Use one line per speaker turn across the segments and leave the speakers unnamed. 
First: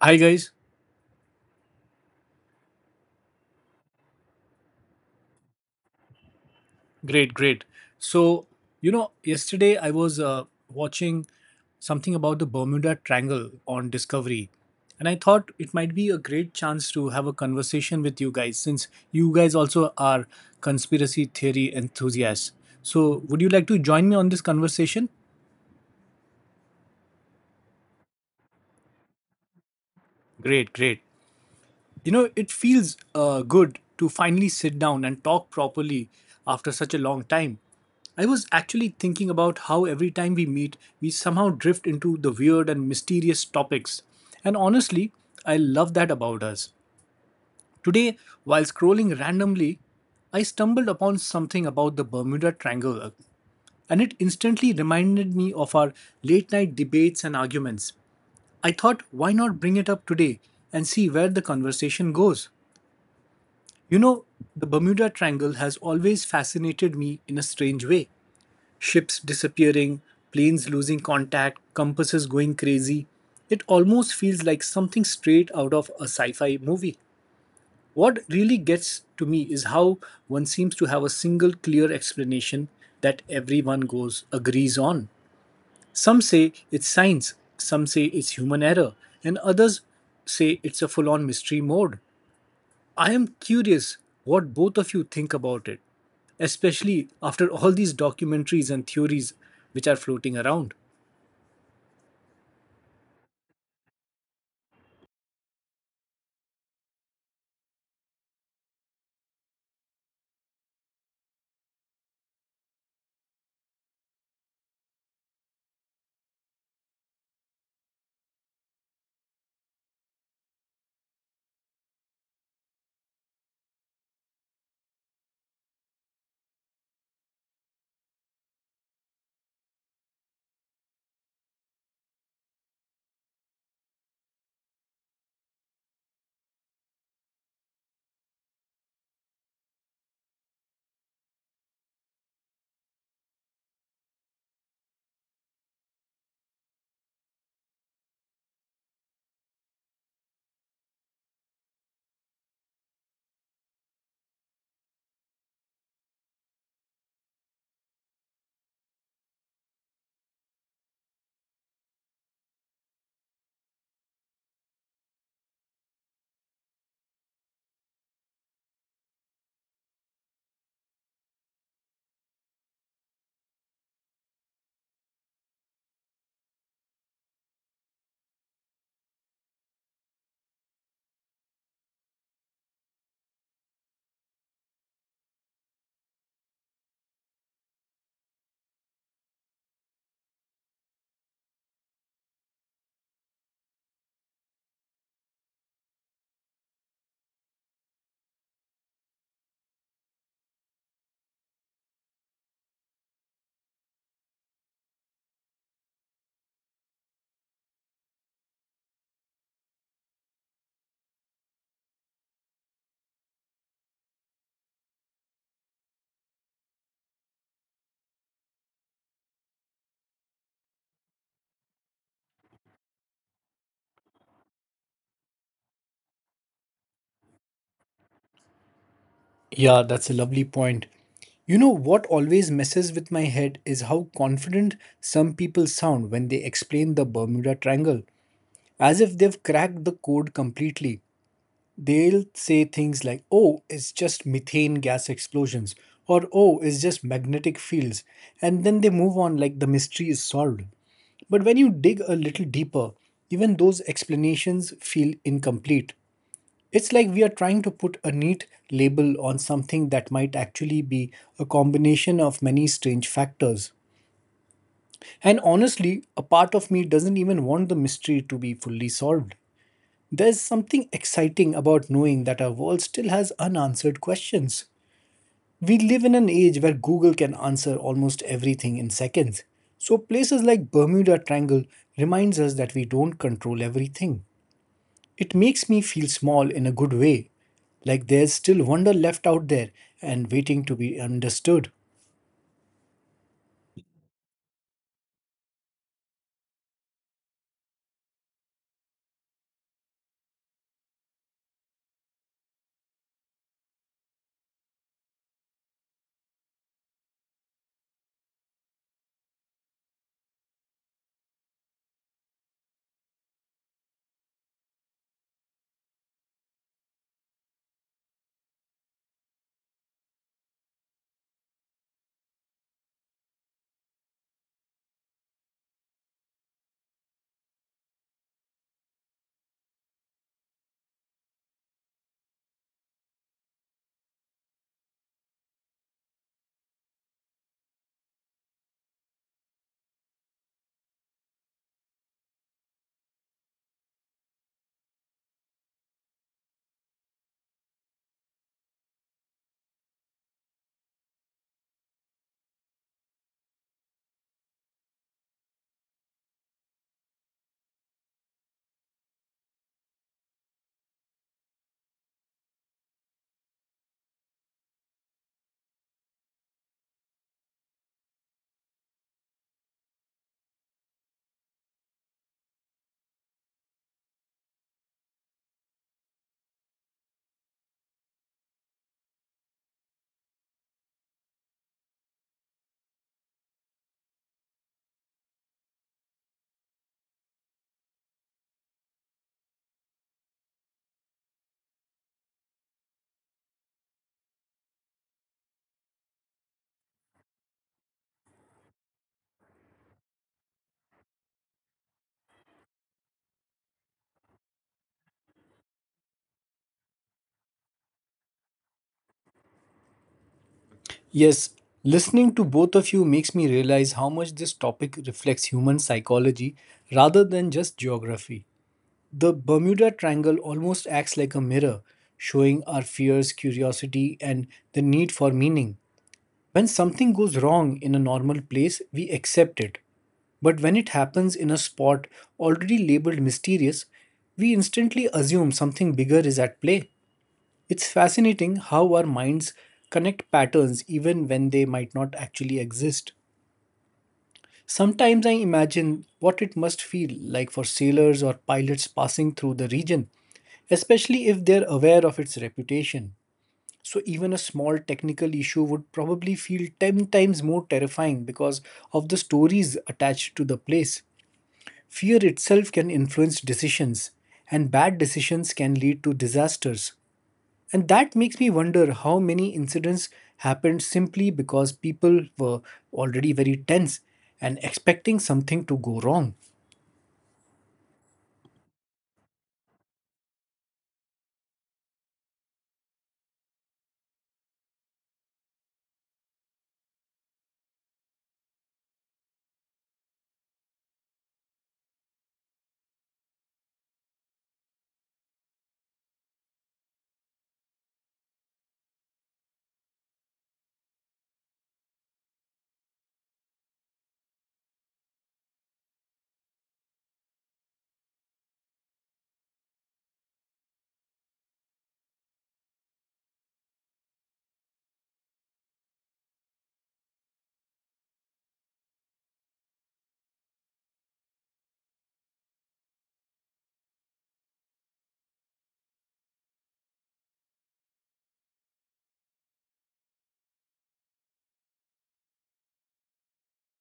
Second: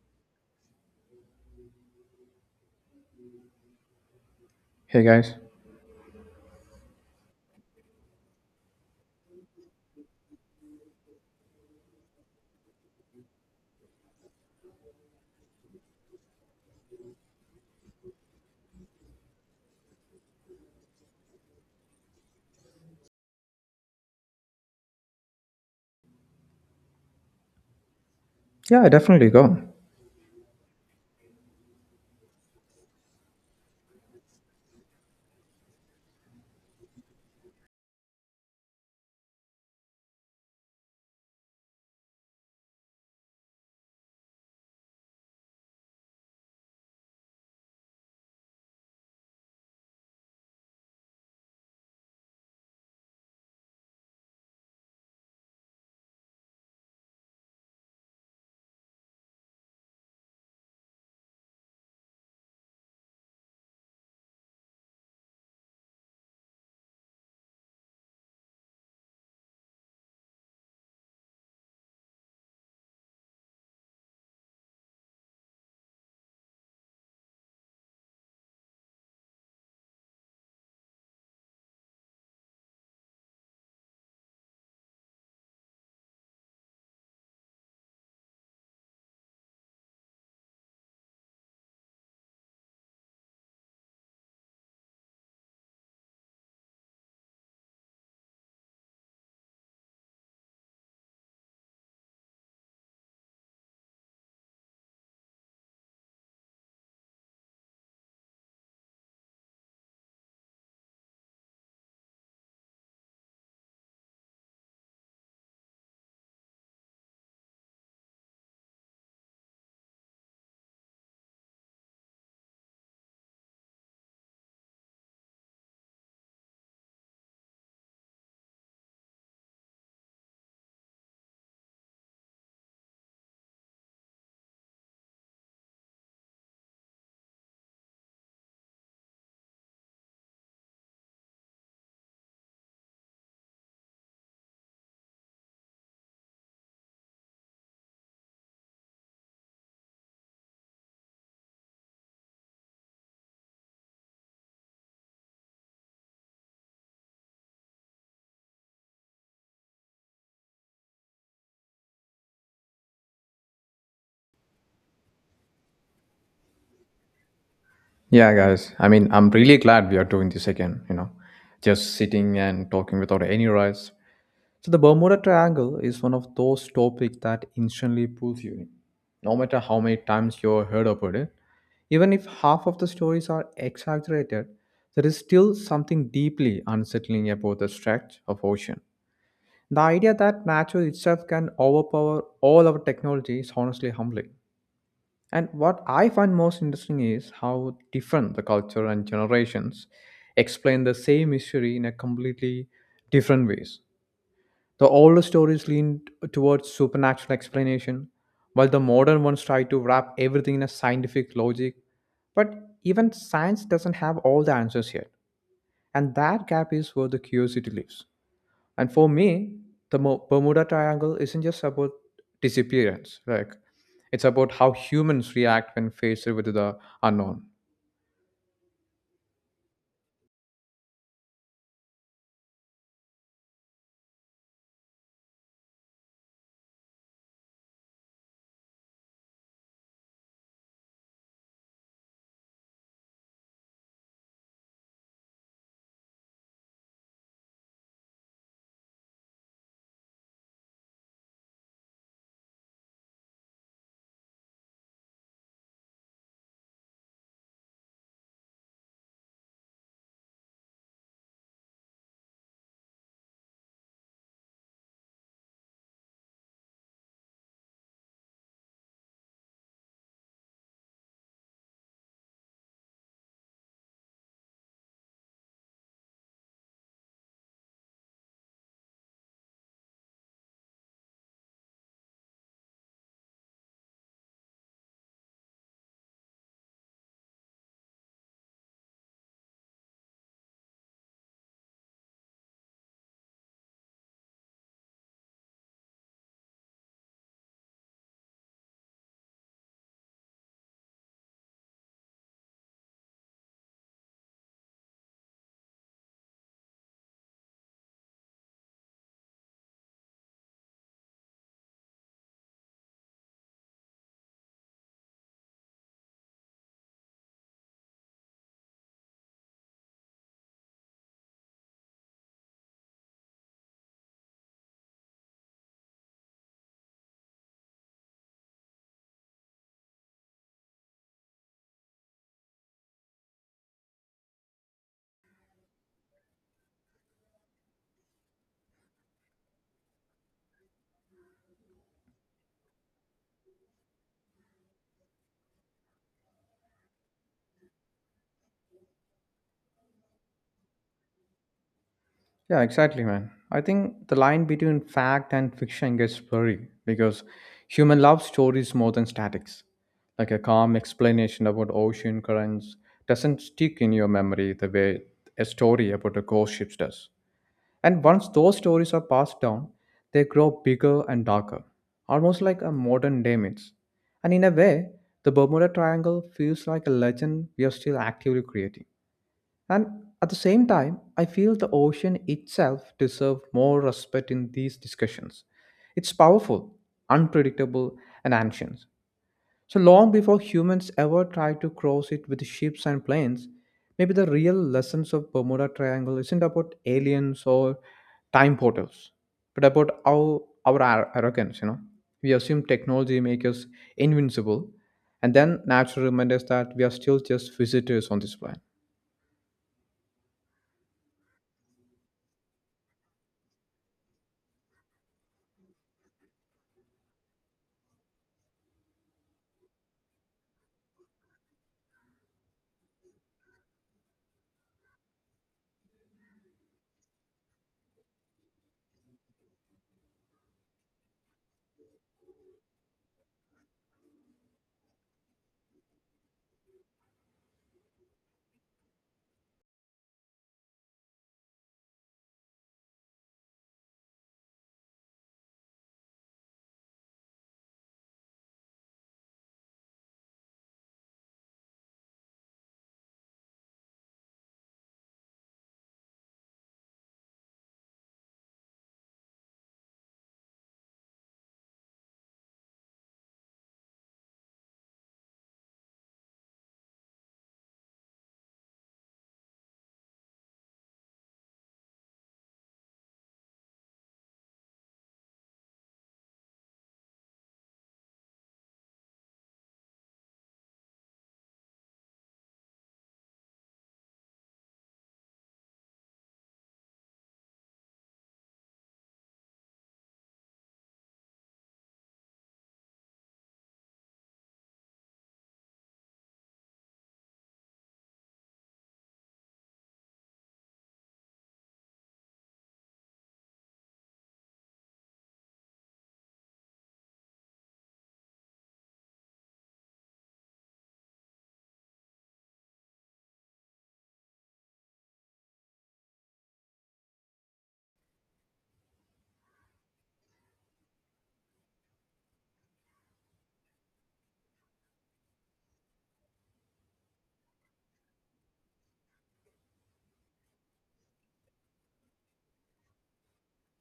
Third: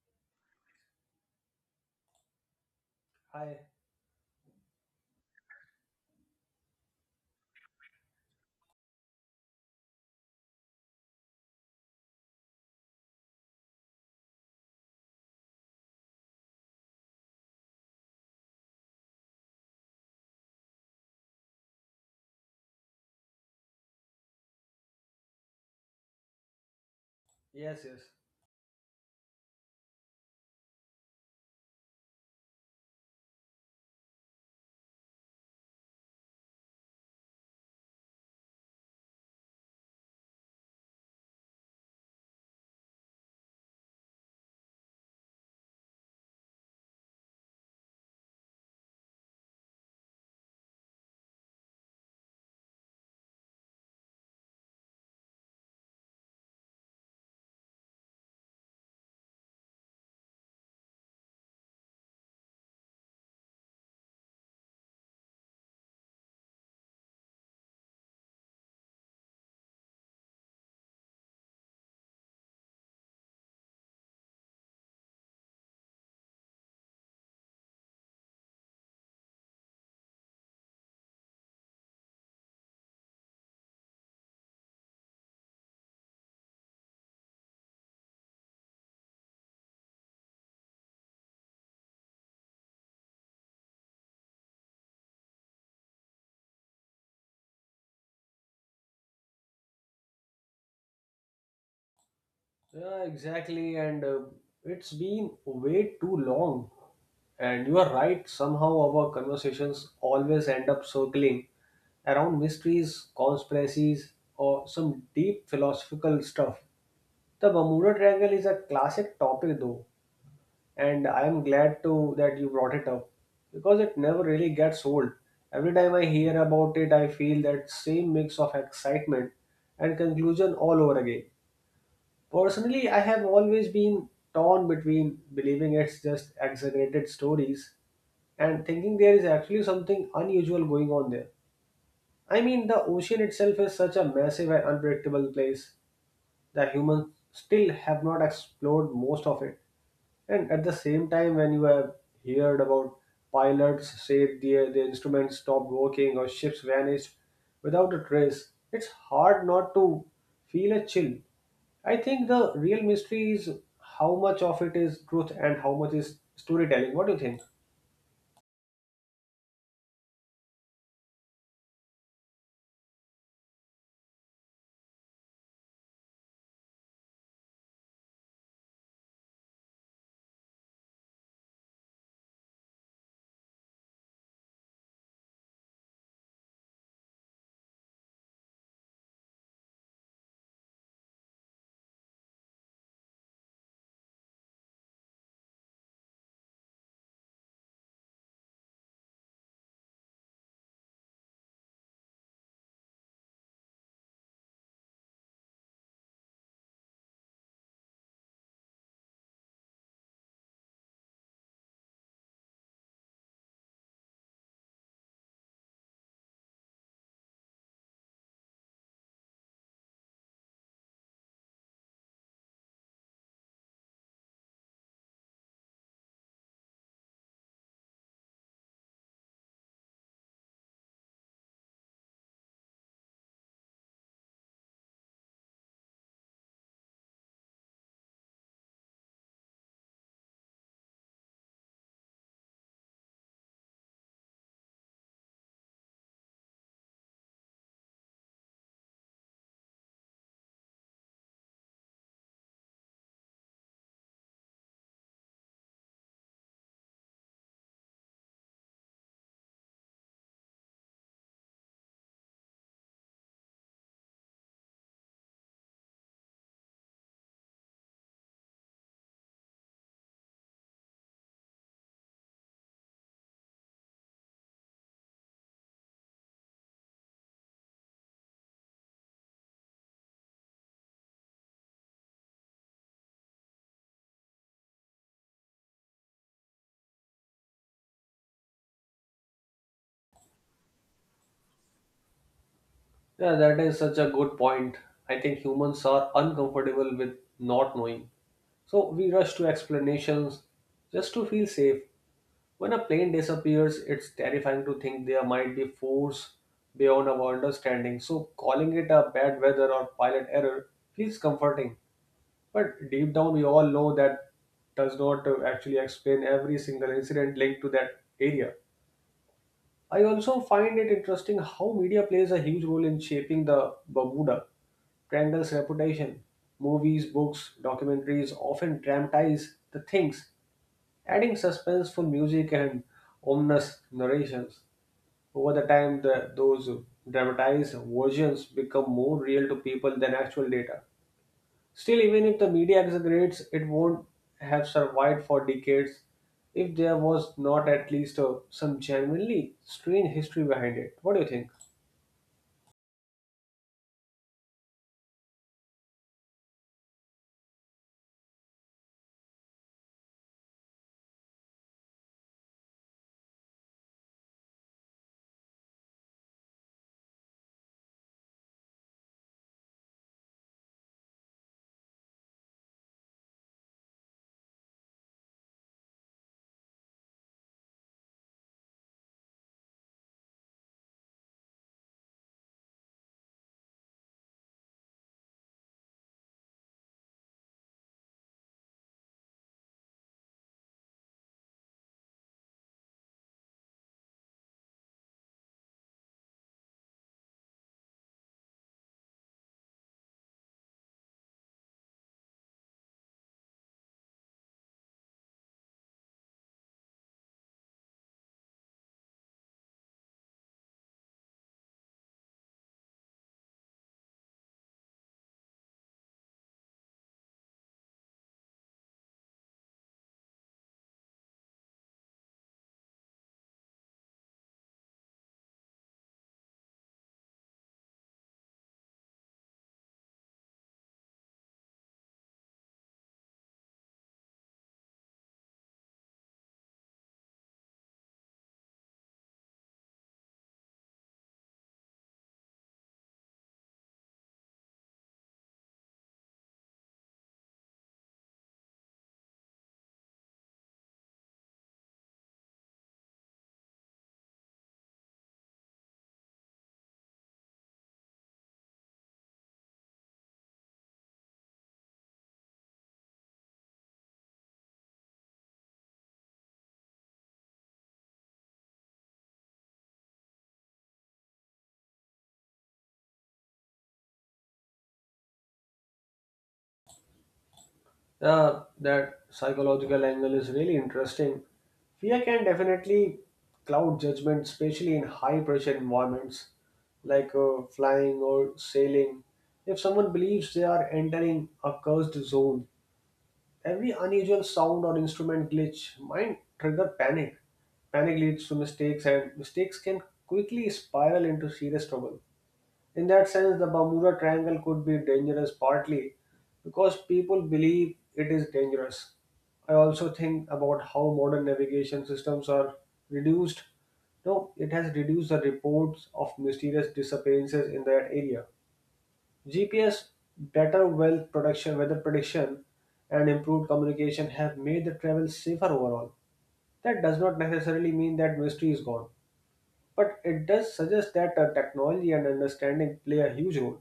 Hi guys,
Hi.
Hey guys.
great, great. So you know, yesterday I was watching something about the Bermuda Triangle on Discovery, and I thought it might be a great chance to have a conversation with you guys since you guys also are conspiracy theory enthusiasts. So would you like to join me on this conversation?
Yes, yes.
Yeah, definitely go.
Great, great. You know, it feels good to finally sit down and talk properly after such a long time. I was actually thinking about how every time we meet, we somehow drift into the weird and mysterious topics. And honestly, I love that about us. Today, while scrolling randomly, I stumbled upon something about the Bermuda Triangle, and it instantly reminded me of our late night debates and arguments. I thought, why not bring it up today and see where the conversation goes? You know, the Bermuda Triangle has always fascinated me in a strange way. Ships disappearing, planes losing contact, compasses going crazy. It almost feels like something straight out of a sci fi movie. What really gets to me is how one seems to have a single clear explanation that everyone goes agrees on. Some say it's science, some say it's human error, and others say it's a full on mystery mode. I am curious what both of you think about it, especially after all these documentaries and theories which are floating around.
Yeah, exactly. And It's been way too long. And you are right. Somehow our conversations always end up circling around mysteries, conspiracies, or some deep philosophical stuff. The Bermuda Triangle is a classic topic, though, and I am glad to that you brought it up because it never really gets old. Every time I hear about it, I feel that same mix of excitement and conclusion all over again. Personally, I have always been torn between believing it's just exaggerated stories and thinking there is actually something unusual going on there. I mean, the ocean itself is such a massive and unpredictable place that humans still have not explored most of it. And at the same time, when you have heard about pilots say their instruments stopped working or ships vanished without a trace, it's hard not to feel a chill. I think the real mystery is how much of it is truth and how much is storytelling. What do you think?
Yeah, guys. I mean, I'm really glad we are doing this again, you know, just sitting and talking without any rush. So, the Bermuda Triangle is one of those topics that instantly pulls you in, no matter how many times you've heard about it. Even if half of the stories are exaggerated, there is still something deeply unsettling about the stretch of ocean. The idea that nature itself can overpower all our technology is honestly humbling. And what I find most interesting is how different the culture and generations explain the same history in a completely different ways. The older stories lean towards supernatural explanation, while the modern ones try to wrap everything in a scientific logic. But even science doesn't have all the answers yet, and that gap is where the curiosity lives. And for me, the Bermuda Triangle isn't just about disappearance, like it's about how humans react when faced with the unknown.
Yeah, that's a lovely point. You know what always messes with my head is how confident some people sound when they explain the Bermuda Triangle, as if they've cracked the code completely. They'll say things like, oh, it's just methane gas explosions, or oh, it's just magnetic fields. And then they move on like the mystery is solved. But when you dig a little deeper, even those explanations feel incomplete. It's like we are trying to put a neat label on something that might actually be a combination of many strange factors. And honestly, a part of me doesn't even want the mystery to be fully solved. There's something exciting about knowing that our world still has unanswered questions. We live in an age where Google can answer almost everything in seconds. So places like Bermuda Triangle reminds us that we don't control everything. It makes me feel small in a good way, like there's still wonder left out there and waiting to be understood.
Yeah, that is such a good point. I think humans are uncomfortable with not knowing. So we rush to explanations just to feel safe. When a plane disappears, it's terrifying to think there might be force beyond our understanding. So calling it a bad weather or pilot error feels comforting. But deep down, we all know that does not actually explain every single incident linked to that area. I also find it interesting how media plays a huge role in shaping the Bermuda Triangle's reputation. Movies, books, documentaries often dramatize the things adding suspenseful music and ominous narrations. Over the time, those dramatized versions become more real to people than actual data. Still, even if the media exaggerates, it won't have survived for decades if there was not at least some genuinely strange history behind it. What do you think?
Yeah, exactly, man. I think the line between fact and fiction gets blurry because human love stories more than statics. Like a calm explanation about ocean currents doesn't stick in your memory the way a story about a ghost ship does. And once those stories are passed down, they grow bigger and darker, almost like a modern day myth. And in a way, the Bermuda Triangle feels like a legend we are still actively creating. And at the same time, I feel the ocean itself deserves more respect in these discussions. It's powerful, unpredictable, and ancient. So long before humans ever tried to cross it with ships and planes, maybe the real lessons of Bermuda Triangle isn't about aliens or time portals, but about our arrogance, you know. We assume technology makes us invincible, and then naturally remind us that we are still just visitors on this planet.
Yes, listening to both of you makes me realize how much this topic reflects human psychology rather than just geography. The Bermuda Triangle almost acts like a mirror, showing our fears, curiosity, and the need for meaning. When something goes wrong in a normal place, we accept it. But when it happens in a spot already labeled mysterious, we instantly assume something bigger is at play. It's fascinating how our minds connect patterns even when they might not actually exist. Sometimes I imagine what it must feel like for sailors or pilots passing through the region, especially if they're aware of its reputation. So, even a small technical issue would probably feel 10 times more terrifying because of the stories attached to the place. Fear itself can influence decisions, and bad decisions can lead to disasters. And that makes me wonder how many incidents happened simply because people were already very tense and expecting something to go wrong.
That psychological angle is really interesting. Fear can definitely cloud judgment, especially in high pressure environments like flying or sailing. If someone believes they are entering a cursed zone, every unusual sound or instrument glitch might trigger panic. Panic leads to mistakes, and mistakes can quickly spiral into serious trouble. In that sense, the Bermuda Triangle could be dangerous partly because people believe it is dangerous. I also think about how modern navigation systems are reduced. No, it has reduced the reports of mysterious disappearances in that area. GPS, better wealth production, weather prediction, and improved communication have made the travel safer overall. That does not necessarily mean that mystery is gone, but it does suggest that technology and understanding play a huge role.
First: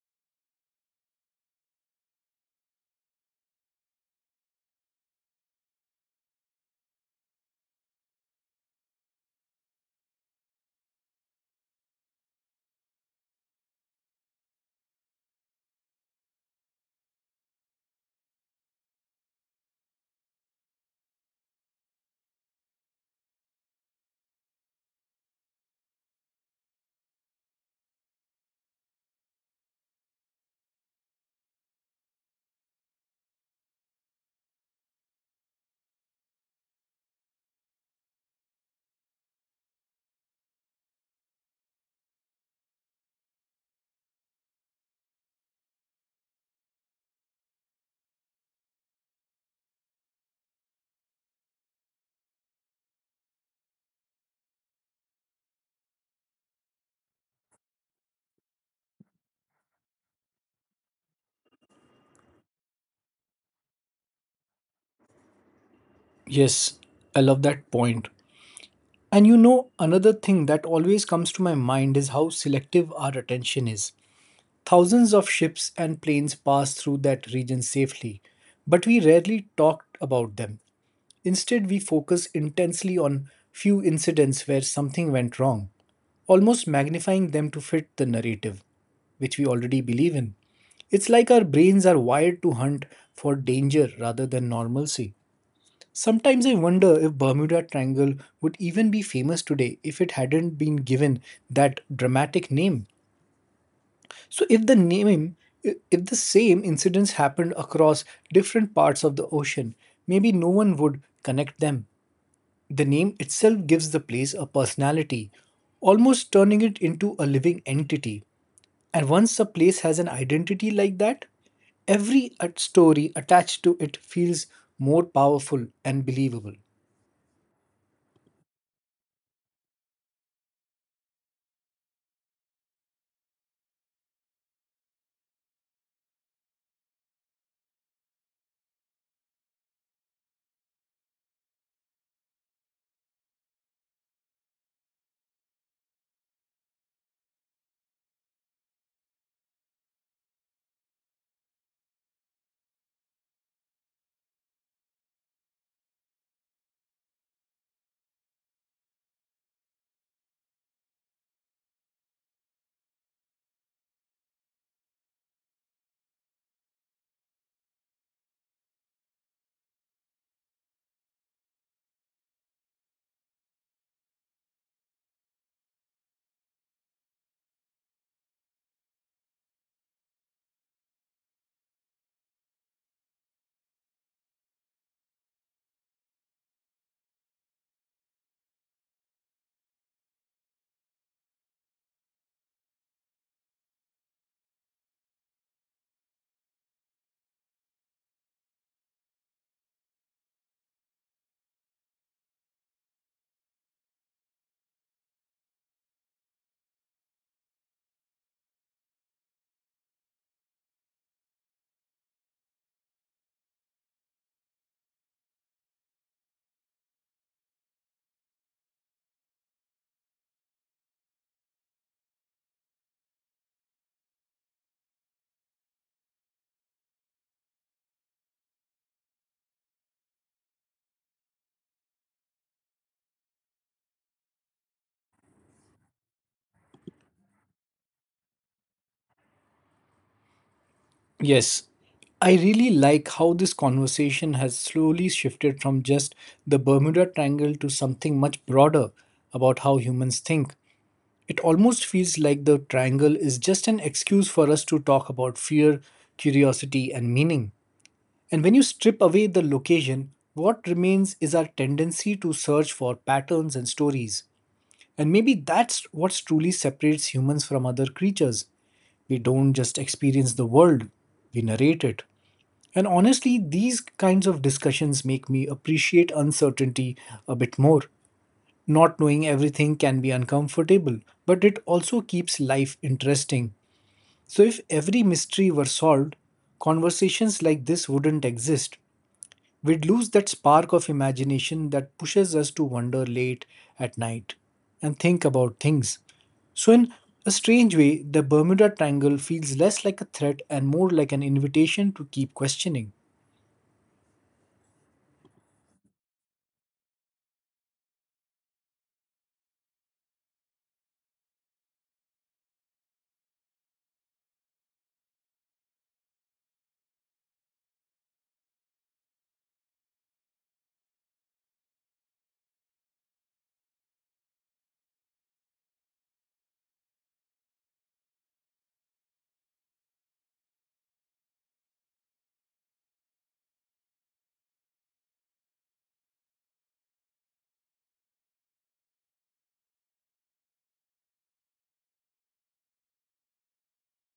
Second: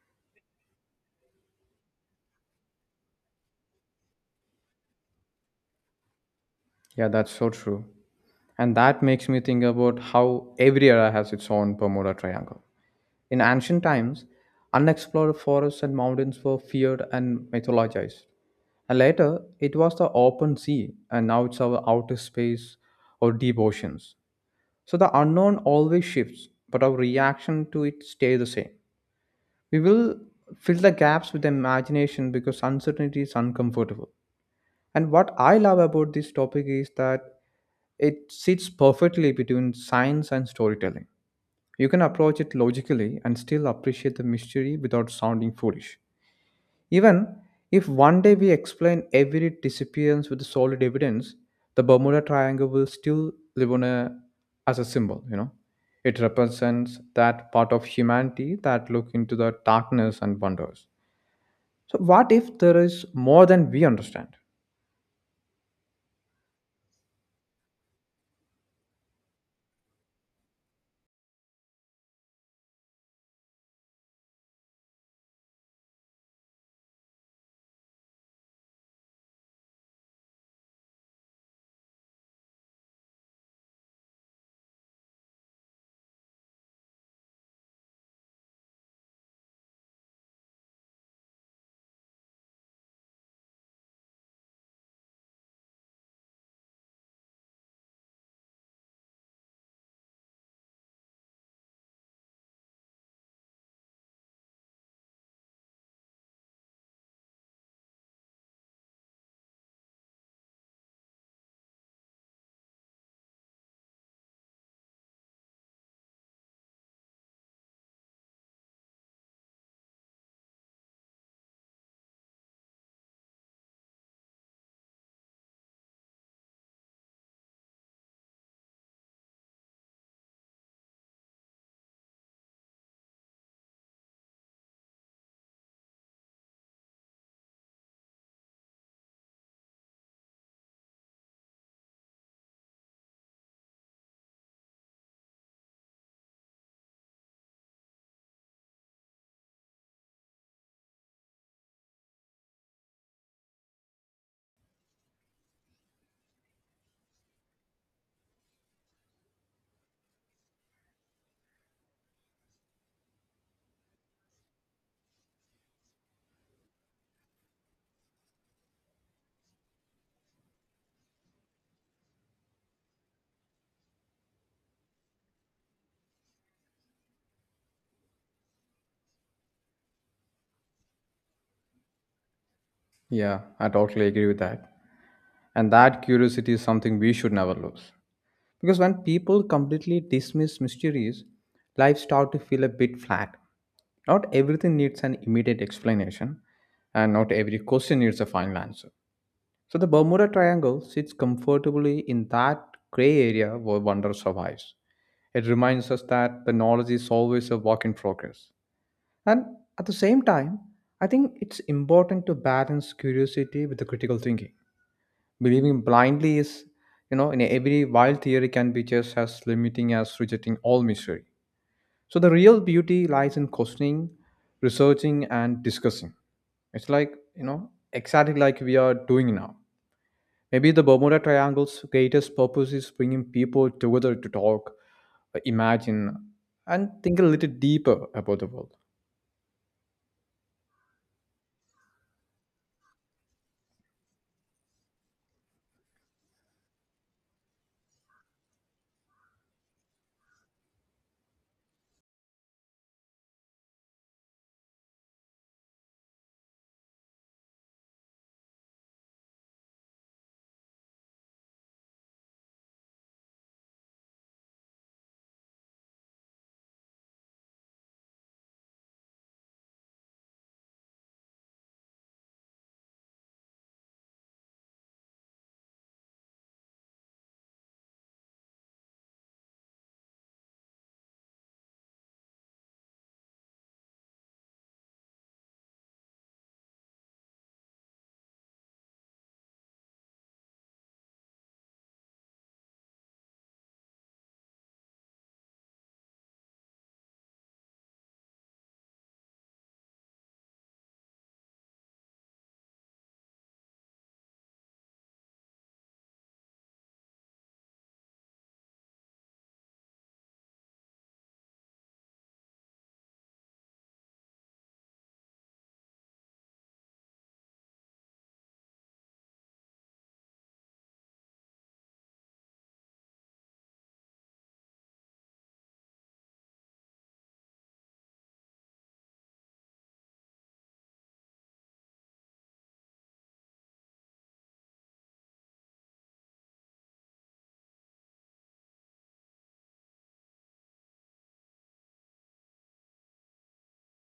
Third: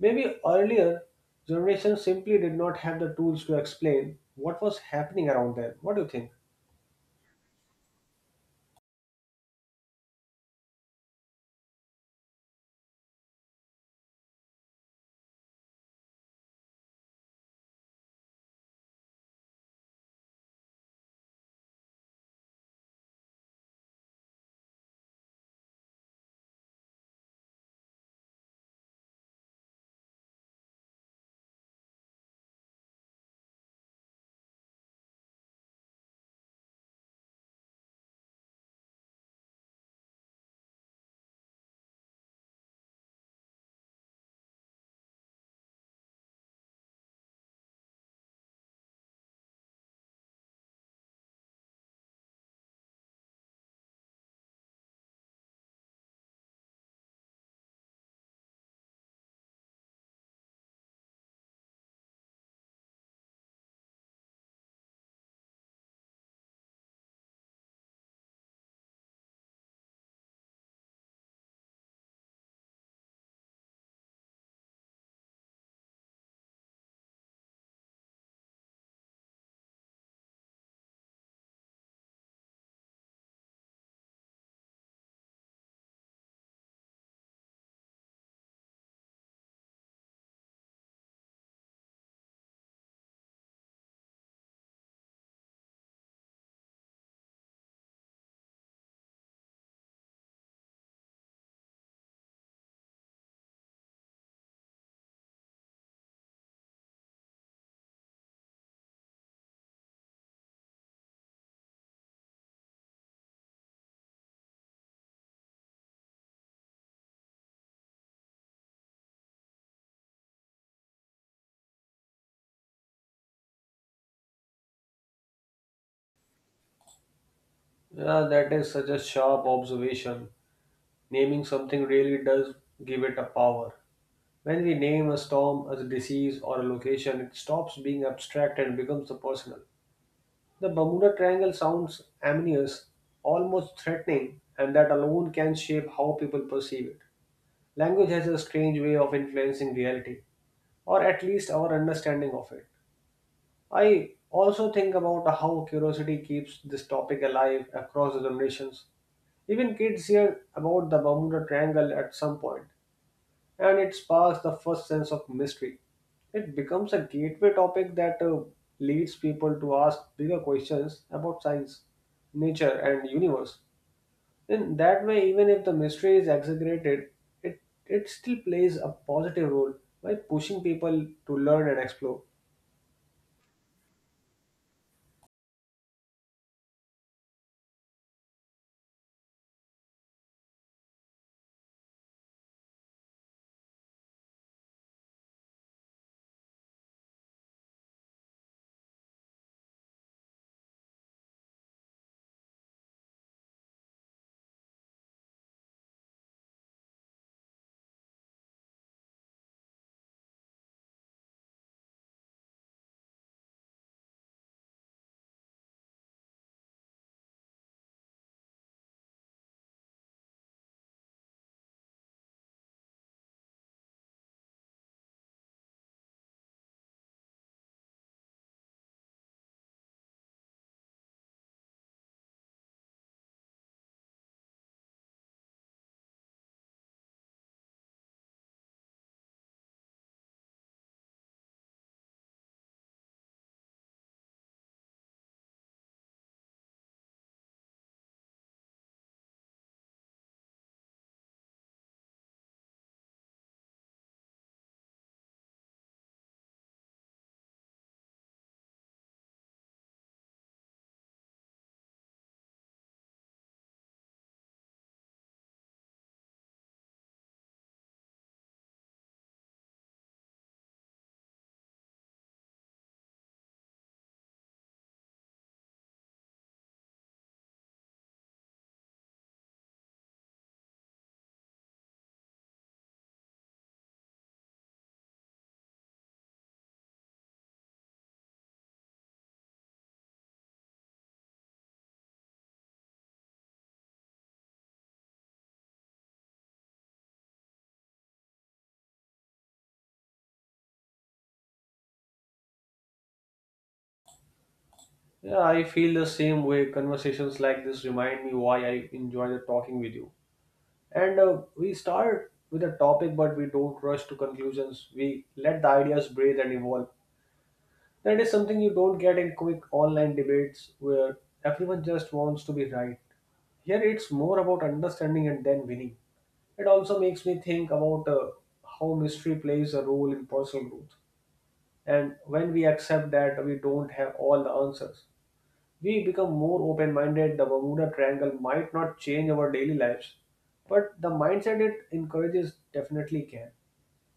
Maybe earlier generations simply did not have the tools to explain what was happening around them. What do you think?
Yeah, that's so true. And that makes me think about how every era has its own Bermuda Triangle. In ancient times, unexplored forests and mountains were feared and mythologized. And later, it was the open sea, and now it's our outer space or deep oceans. So the unknown always shifts, but our reaction to it stays the same. We will fill the gaps with imagination because uncertainty is uncomfortable. And what I love about this topic is that it sits perfectly between science and storytelling. You can approach it logically and still appreciate the mystery without sounding foolish. Even if one day we explain every disappearance with solid evidence, the Bermuda Triangle will still live on, as a symbol, you know. It represents that part of humanity that look into the darkness and wonders. So what if there is more than we understand?
Yes, I love that point. And you know, another thing that always comes to my mind is how selective our attention is. Thousands of ships and planes pass through that region safely, but we rarely talked about them. Instead, we focus intensely on few incidents where something went wrong, almost magnifying them to fit the narrative, which we already believe in. It's like our brains are wired to hunt for danger rather than normalcy. Sometimes I wonder if Bermuda Triangle would even be famous today if it hadn't been given that dramatic name. So if the same incidents happened across different parts of the ocean, maybe no one would connect them. The name itself gives the place a personality, almost turning it into a living entity. And once a place has an identity like that, every story attached to it feels more powerful and believable.
Yeah, that is such a sharp observation. Naming something really does give it a power. When we name a storm as a disease or a location, it stops being abstract and becomes the personal. The Bermuda Triangle sounds ominous, almost threatening, and that alone can shape how people perceive it. Language has a strange way of influencing reality, or at least our understanding of it. I also think about how curiosity keeps this topic alive across the generations. Even kids hear about the Bermuda Triangle at some point, and it sparks the first sense of mystery. It becomes a gateway topic that leads people to ask bigger questions about science, nature, and universe. In that way, even if the mystery is exaggerated, it, it still plays a positive role by pushing people to learn and explore.
Yeah, I totally agree with that. And that curiosity is something we should never lose. Because when people completely dismiss mysteries, life starts to feel a bit flat. Not everything needs an immediate explanation, and not every question needs a final answer. So the Bermuda Triangle sits comfortably in that gray area where wonder survives. It reminds us that the knowledge is always a work in progress. And at the same time, I think it's important to balance curiosity with the critical thinking. Believing blindly is, you know, in every wild theory can be just as limiting as rejecting all mystery. So the real beauty lies in questioning, researching, and discussing. It's like, you know, exactly like we are doing now. Maybe the Bermuda Triangle's greatest purpose is bringing people together to talk, imagine, and think a little deeper about the world.
Yes, I really like how this conversation has slowly shifted from just the Bermuda Triangle to something much broader about how humans think. It almost feels like the triangle is just an excuse for us to talk about fear, curiosity, and meaning. And when you strip away the location, what remains is our tendency to search for patterns and stories. And maybe that's what truly separates humans from other creatures. We don't just experience the world, we narrate it. And honestly, these kinds of discussions make me appreciate uncertainty a bit more. Not knowing everything can be uncomfortable, but it also keeps life interesting. So, if every mystery were solved, conversations like this wouldn't exist. We'd lose that spark of imagination that pushes us to wander late at night and think about things. So, in a strange way, the Bermuda Triangle feels less like a threat and more like an invitation to keep questioning.
Yeah, I feel the same way. Conversations like this remind me why I enjoy the talking with you. And We start with a topic, but we don't rush to conclusions. We let the ideas breathe and evolve. That is something you don't get in quick online debates where everyone just wants to be right. Here, it's more about understanding and then winning. It also makes me think about how mystery plays a role in personal growth. And when we accept that we don't have all the answers, we become more open minded, the Bermuda Triangle might not change our daily lives, but the mindset it encourages definitely can.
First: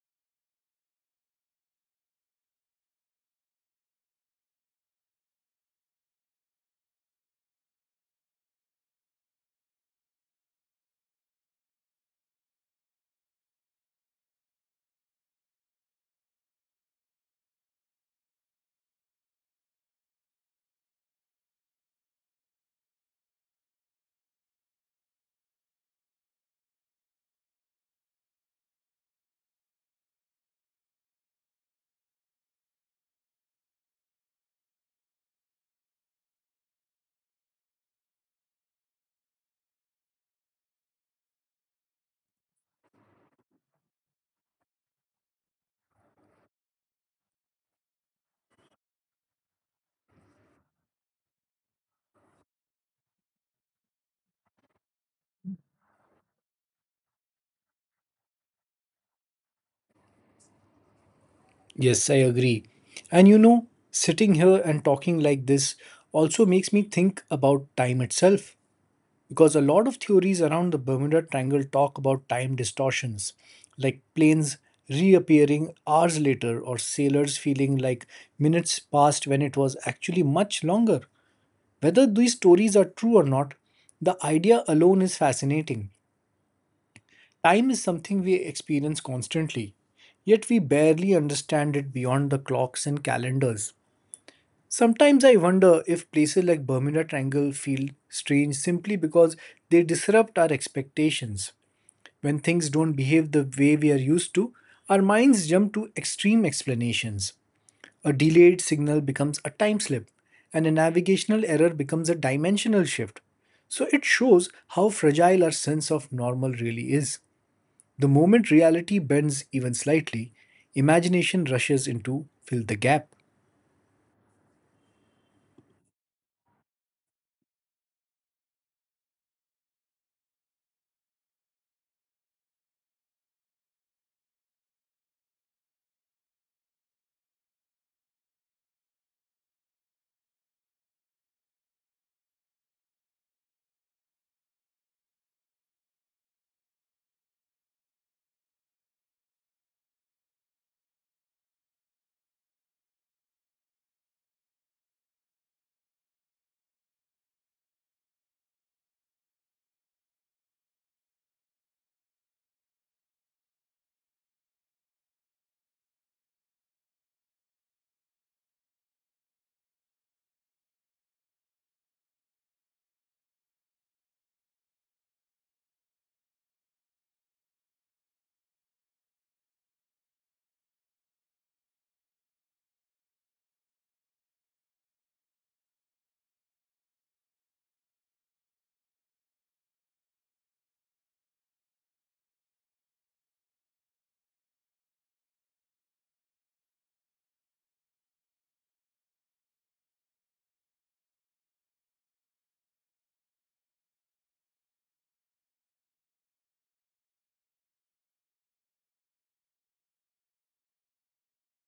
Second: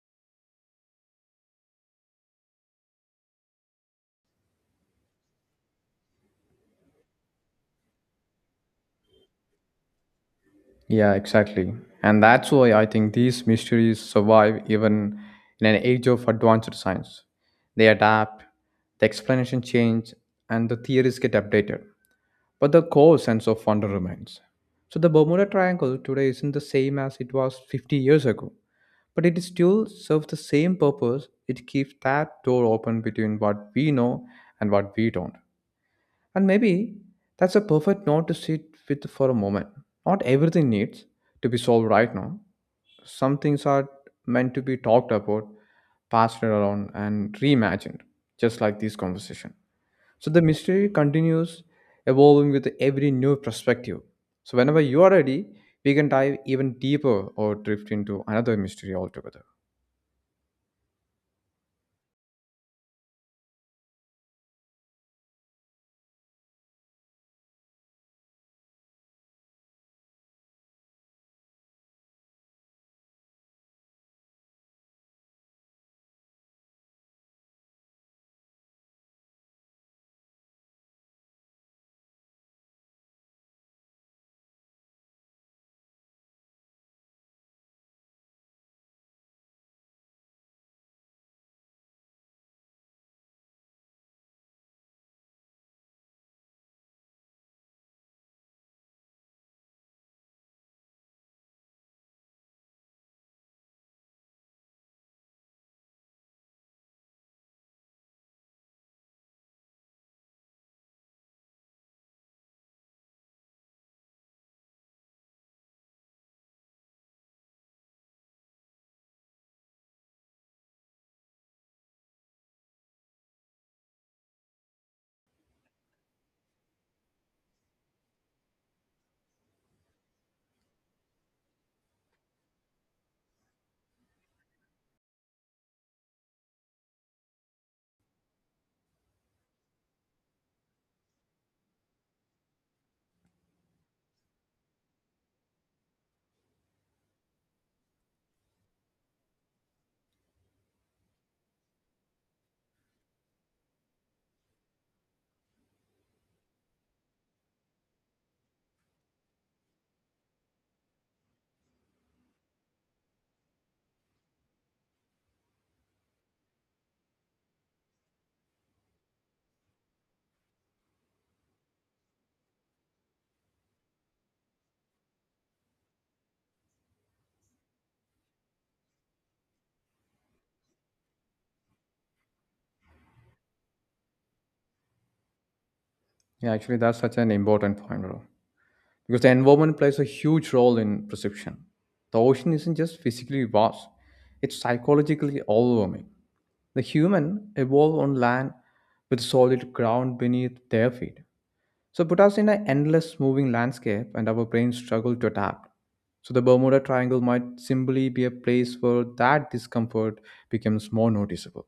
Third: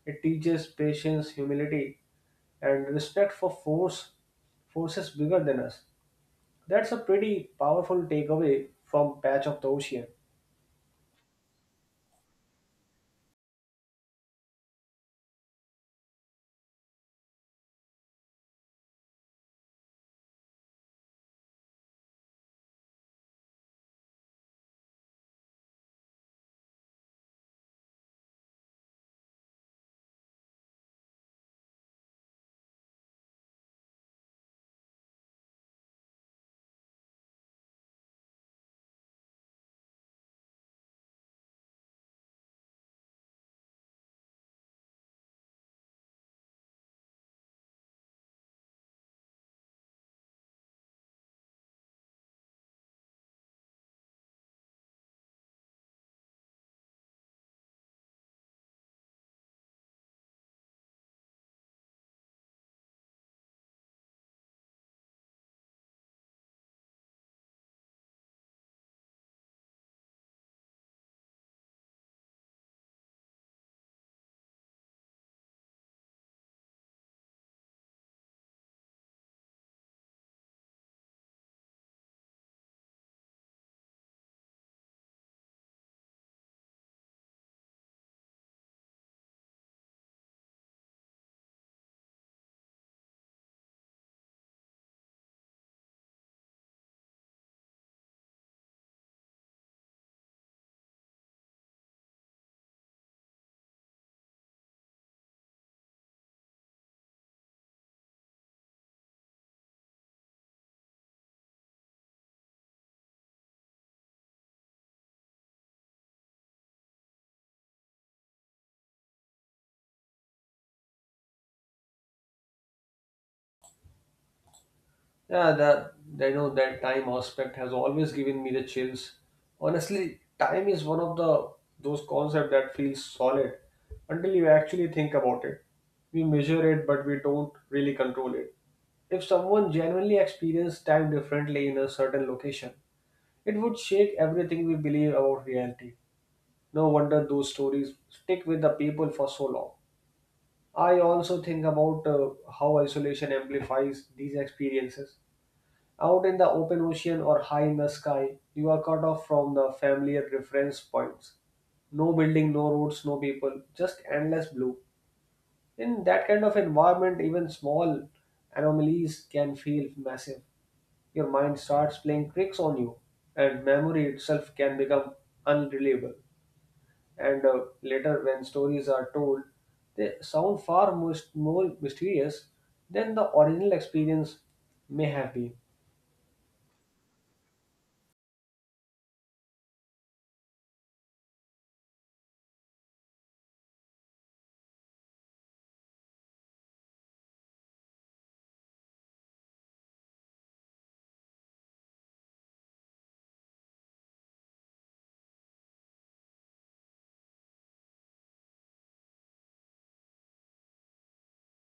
It teaches patience, humility, and respect for forces bigger than us. That's a pretty powerful takeaway from Patch of the Ocean.
Yeah, exactly. And that's why I think these mysteries survive even in an age of advanced science. They adapt, the explanation change, and the theories get updated. But the core sense of wonder remains. So the Bermuda Triangle today isn't the same as it was 50 years ago, but it still serves the same purpose. It keeps that door open between what we know and what we don't. And maybe that's a perfect note to sit with for a moment. Not everything needs to be solved right now. Some things are meant to be talked about, passed around, and reimagined, just like this conversation. So the mystery continues evolving with every new perspective. So whenever you are ready, we can dive even deeper or drift into another mystery altogether.
Yes, I agree. And you know, sitting here and talking like this also makes me think about time itself, because a lot of theories around the Bermuda Triangle talk about time distortions, like planes reappearing hours later or sailors feeling like minutes passed when it was actually much longer. Whether these stories are true or not, the idea alone is fascinating. Time is something we experience constantly, yet we barely understand it beyond the clocks and calendars. Sometimes I wonder if places like Bermuda Triangle feel strange simply because they disrupt our expectations. When things don't behave the way we are used to, our minds jump to extreme explanations. A delayed signal becomes a time slip, and a navigational error becomes a dimensional shift. So it shows how fragile our sense of normal really is. The moment reality bends even slightly, imagination rushes in to fill the gap.
Yeah, that I know that time aspect has always given me the chills. Honestly, time is one of the those concept that feels solid until you actually think about it. We measure it, but we don't really control it. If someone genuinely experienced time differently in a certain location, it would shake everything we believe about reality. No wonder those stories stick with the people for so long. I also think about how isolation amplifies these experiences. Out in the open ocean or high in the sky, you are cut off from the familiar reference points. No building, no roads, no people, just endless blue. In that kind of environment, even small anomalies can feel massive. Your mind starts playing tricks on you, and memory itself can become unreliable. And Later, when stories are told, they sound more mysterious than the original experience may have been.
Yeah, actually, that's such an important point, bro, because the environment plays a huge role in perception. The ocean isn't just physically vast, it's psychologically overwhelming. The human evolved on land with solid ground beneath their feet. So put us in an endless moving landscape and our brains struggle to adapt. So the Bermuda Triangle might simply be a place where that discomfort becomes more noticeable.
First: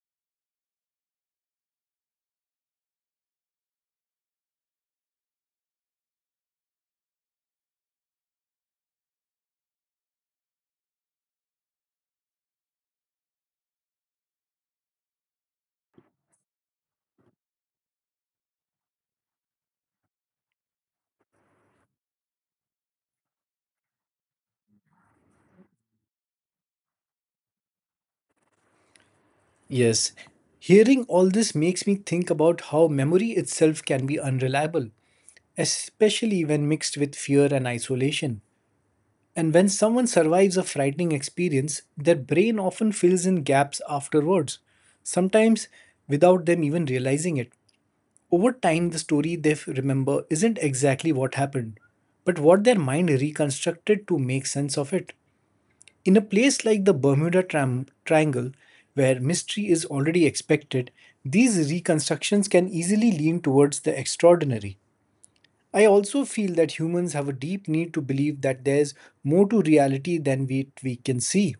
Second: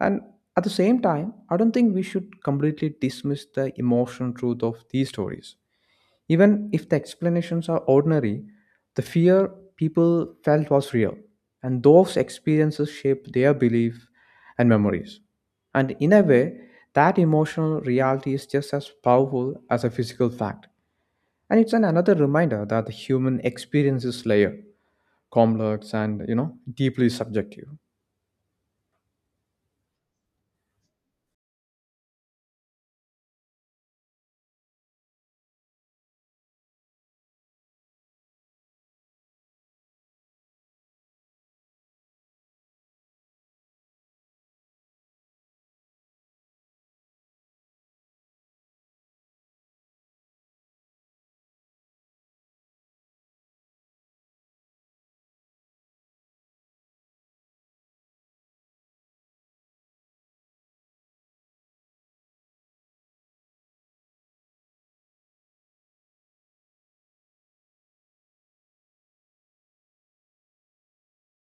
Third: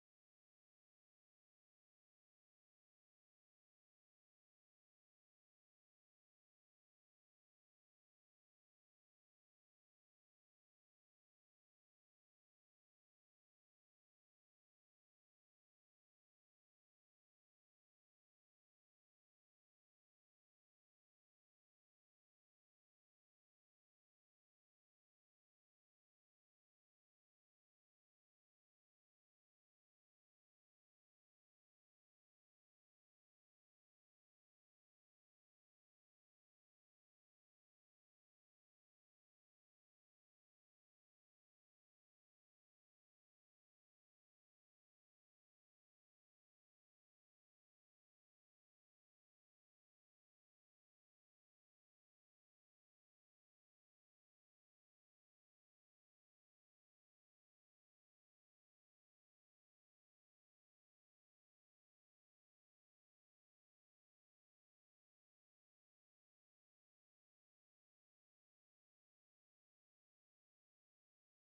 And at the same time, I don't think we should completely dismiss the emotional truth of these stories. Even if the explanations are ordinary, the fear people felt was real, and those experiences shaped their belief and memories. And in a way, that emotional reality is just as powerful as a physical fact. And it's an another reminder that the human experience is layered, complex, and you know deeply subjective.
Yes, hearing all this makes me think about how memory itself can be unreliable, especially when mixed with fear and isolation. And when someone survives a frightening experience, their brain often fills in gaps afterwards, sometimes without them even realizing it. Over time, the story they remember isn't exactly what happened, but what their mind reconstructed to make sense of it. In a place like the Triangle, where mystery is already expected, these reconstructions can easily lean towards the extraordinary. I also feel that humans have a deep need to believe that there's more to reality than we can see.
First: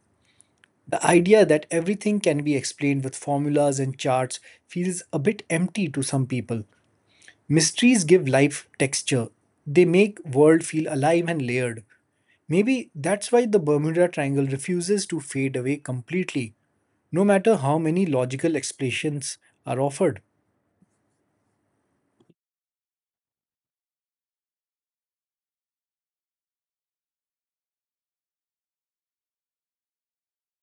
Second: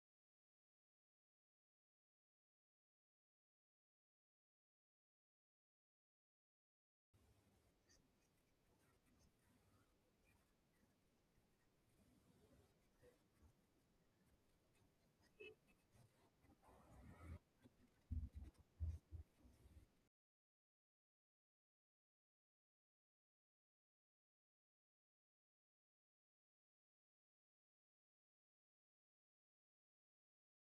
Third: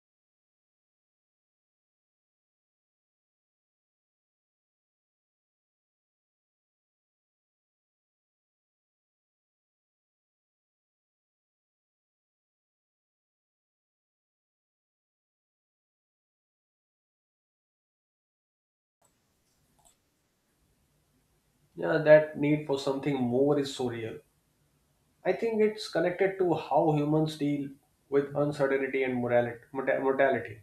The idea that everything can be explained with formulas and charts feels a bit empty to some people. Mysteries give life texture. They make world feel alive and layered. Maybe that's why the Bermuda Triangle refuses to fade away completely, no matter how many logical explanations are offered.
Yeah, that need for something more is so real. I think it's connected to how humans deal with uncertainty and mortality.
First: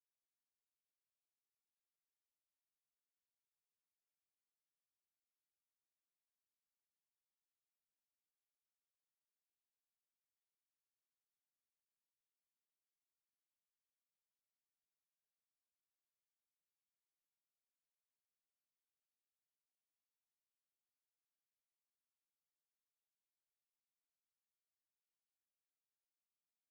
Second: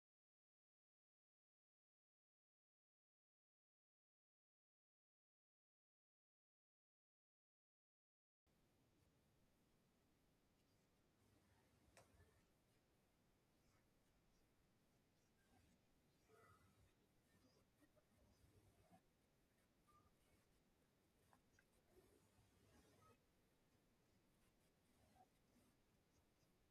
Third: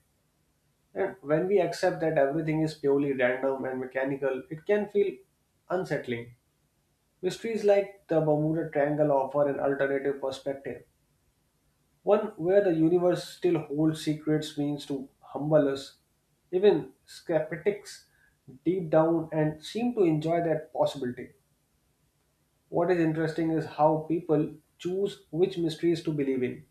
And when we accept that everything is purely random and mechanical, it can feel unsettling. Mysteries like the Bermuda Triangle offer an alternative perspective, one where the universe still holds secrets means to humble us, even skeptics deep down, and seem to enjoy that possibility. What is interesting is how people choose which mysteries to believe in.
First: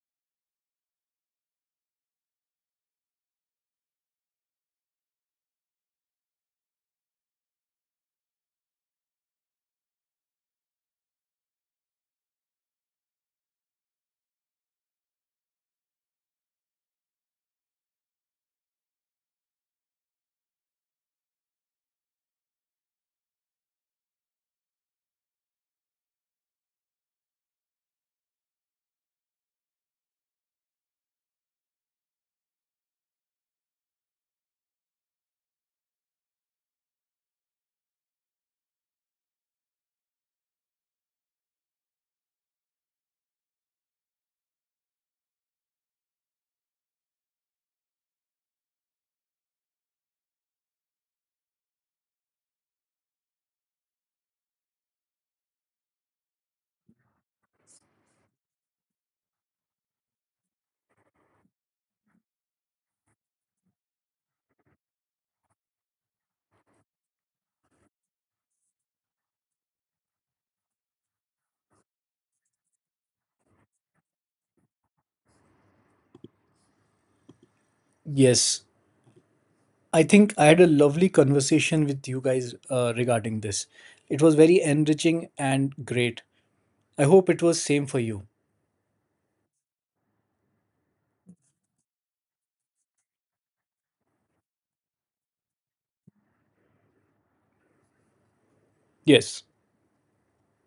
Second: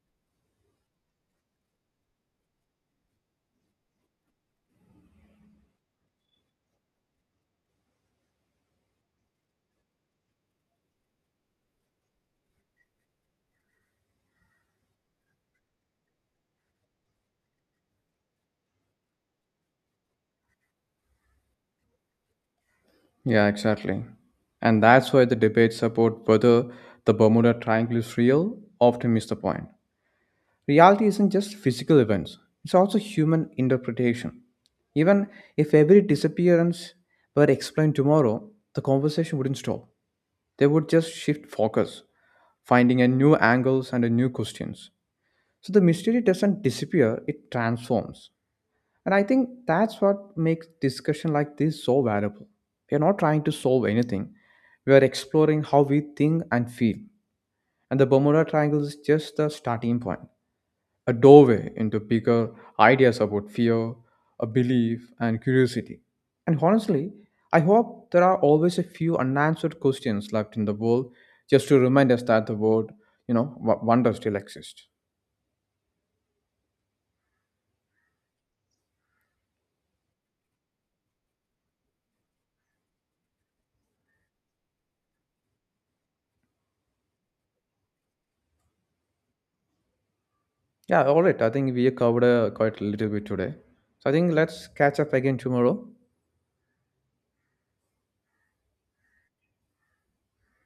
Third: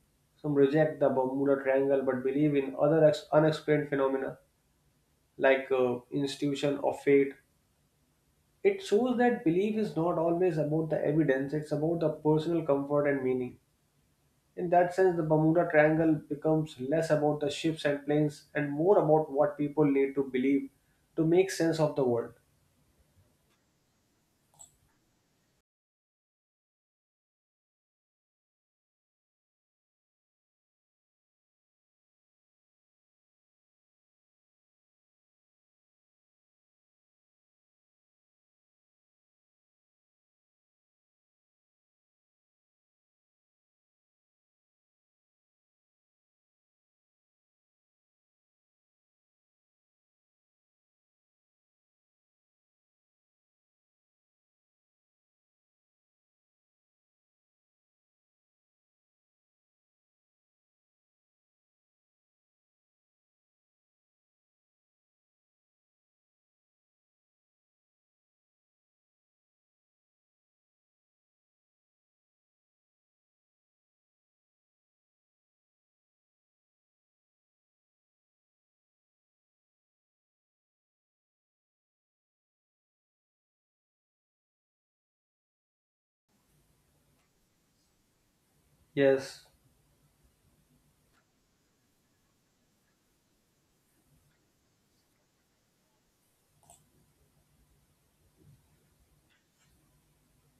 Some reject the Bermuda Triangle but believe in other unexplained phenomena like institution of fate. It shows that belief is not always about the evidence, it's about the personal comfort and meaning. In that sense, the Bermuda Triangle becomes less about the ships and planes and more about what people need to believe to make sense of the world.
Yeah, exactly. And that's why the debates about whether the Bermuda Triangle is real often miss the point. Reality isn't just physical events, it's also human interpretation. Even if every disappearance were explained tomorrow, the conversation wouldn't stop. They would just shift focus, finding a new angles and a new questions. So the mystery doesn't disappear, it transforms. And I think that's what makes discussion like this so valuable. We are not trying to solve anything. We are exploring how we think and feel. And the Bermuda Triangle is just the starting point, a doorway into bigger ideas about fear, a belief, and curiosity. And honestly, I hope there are always a few unanswered questions left in the world just to remind us that the world, you know, wonder still exists.
Yes, I think I had a lovely conversation with you guys regarding this. It was very enriching and great. I hope it was same for you.
Yes,
Yeah, all right. I think we covered quite a little bit today. So I think let's catch up again tomorrow.
Yes,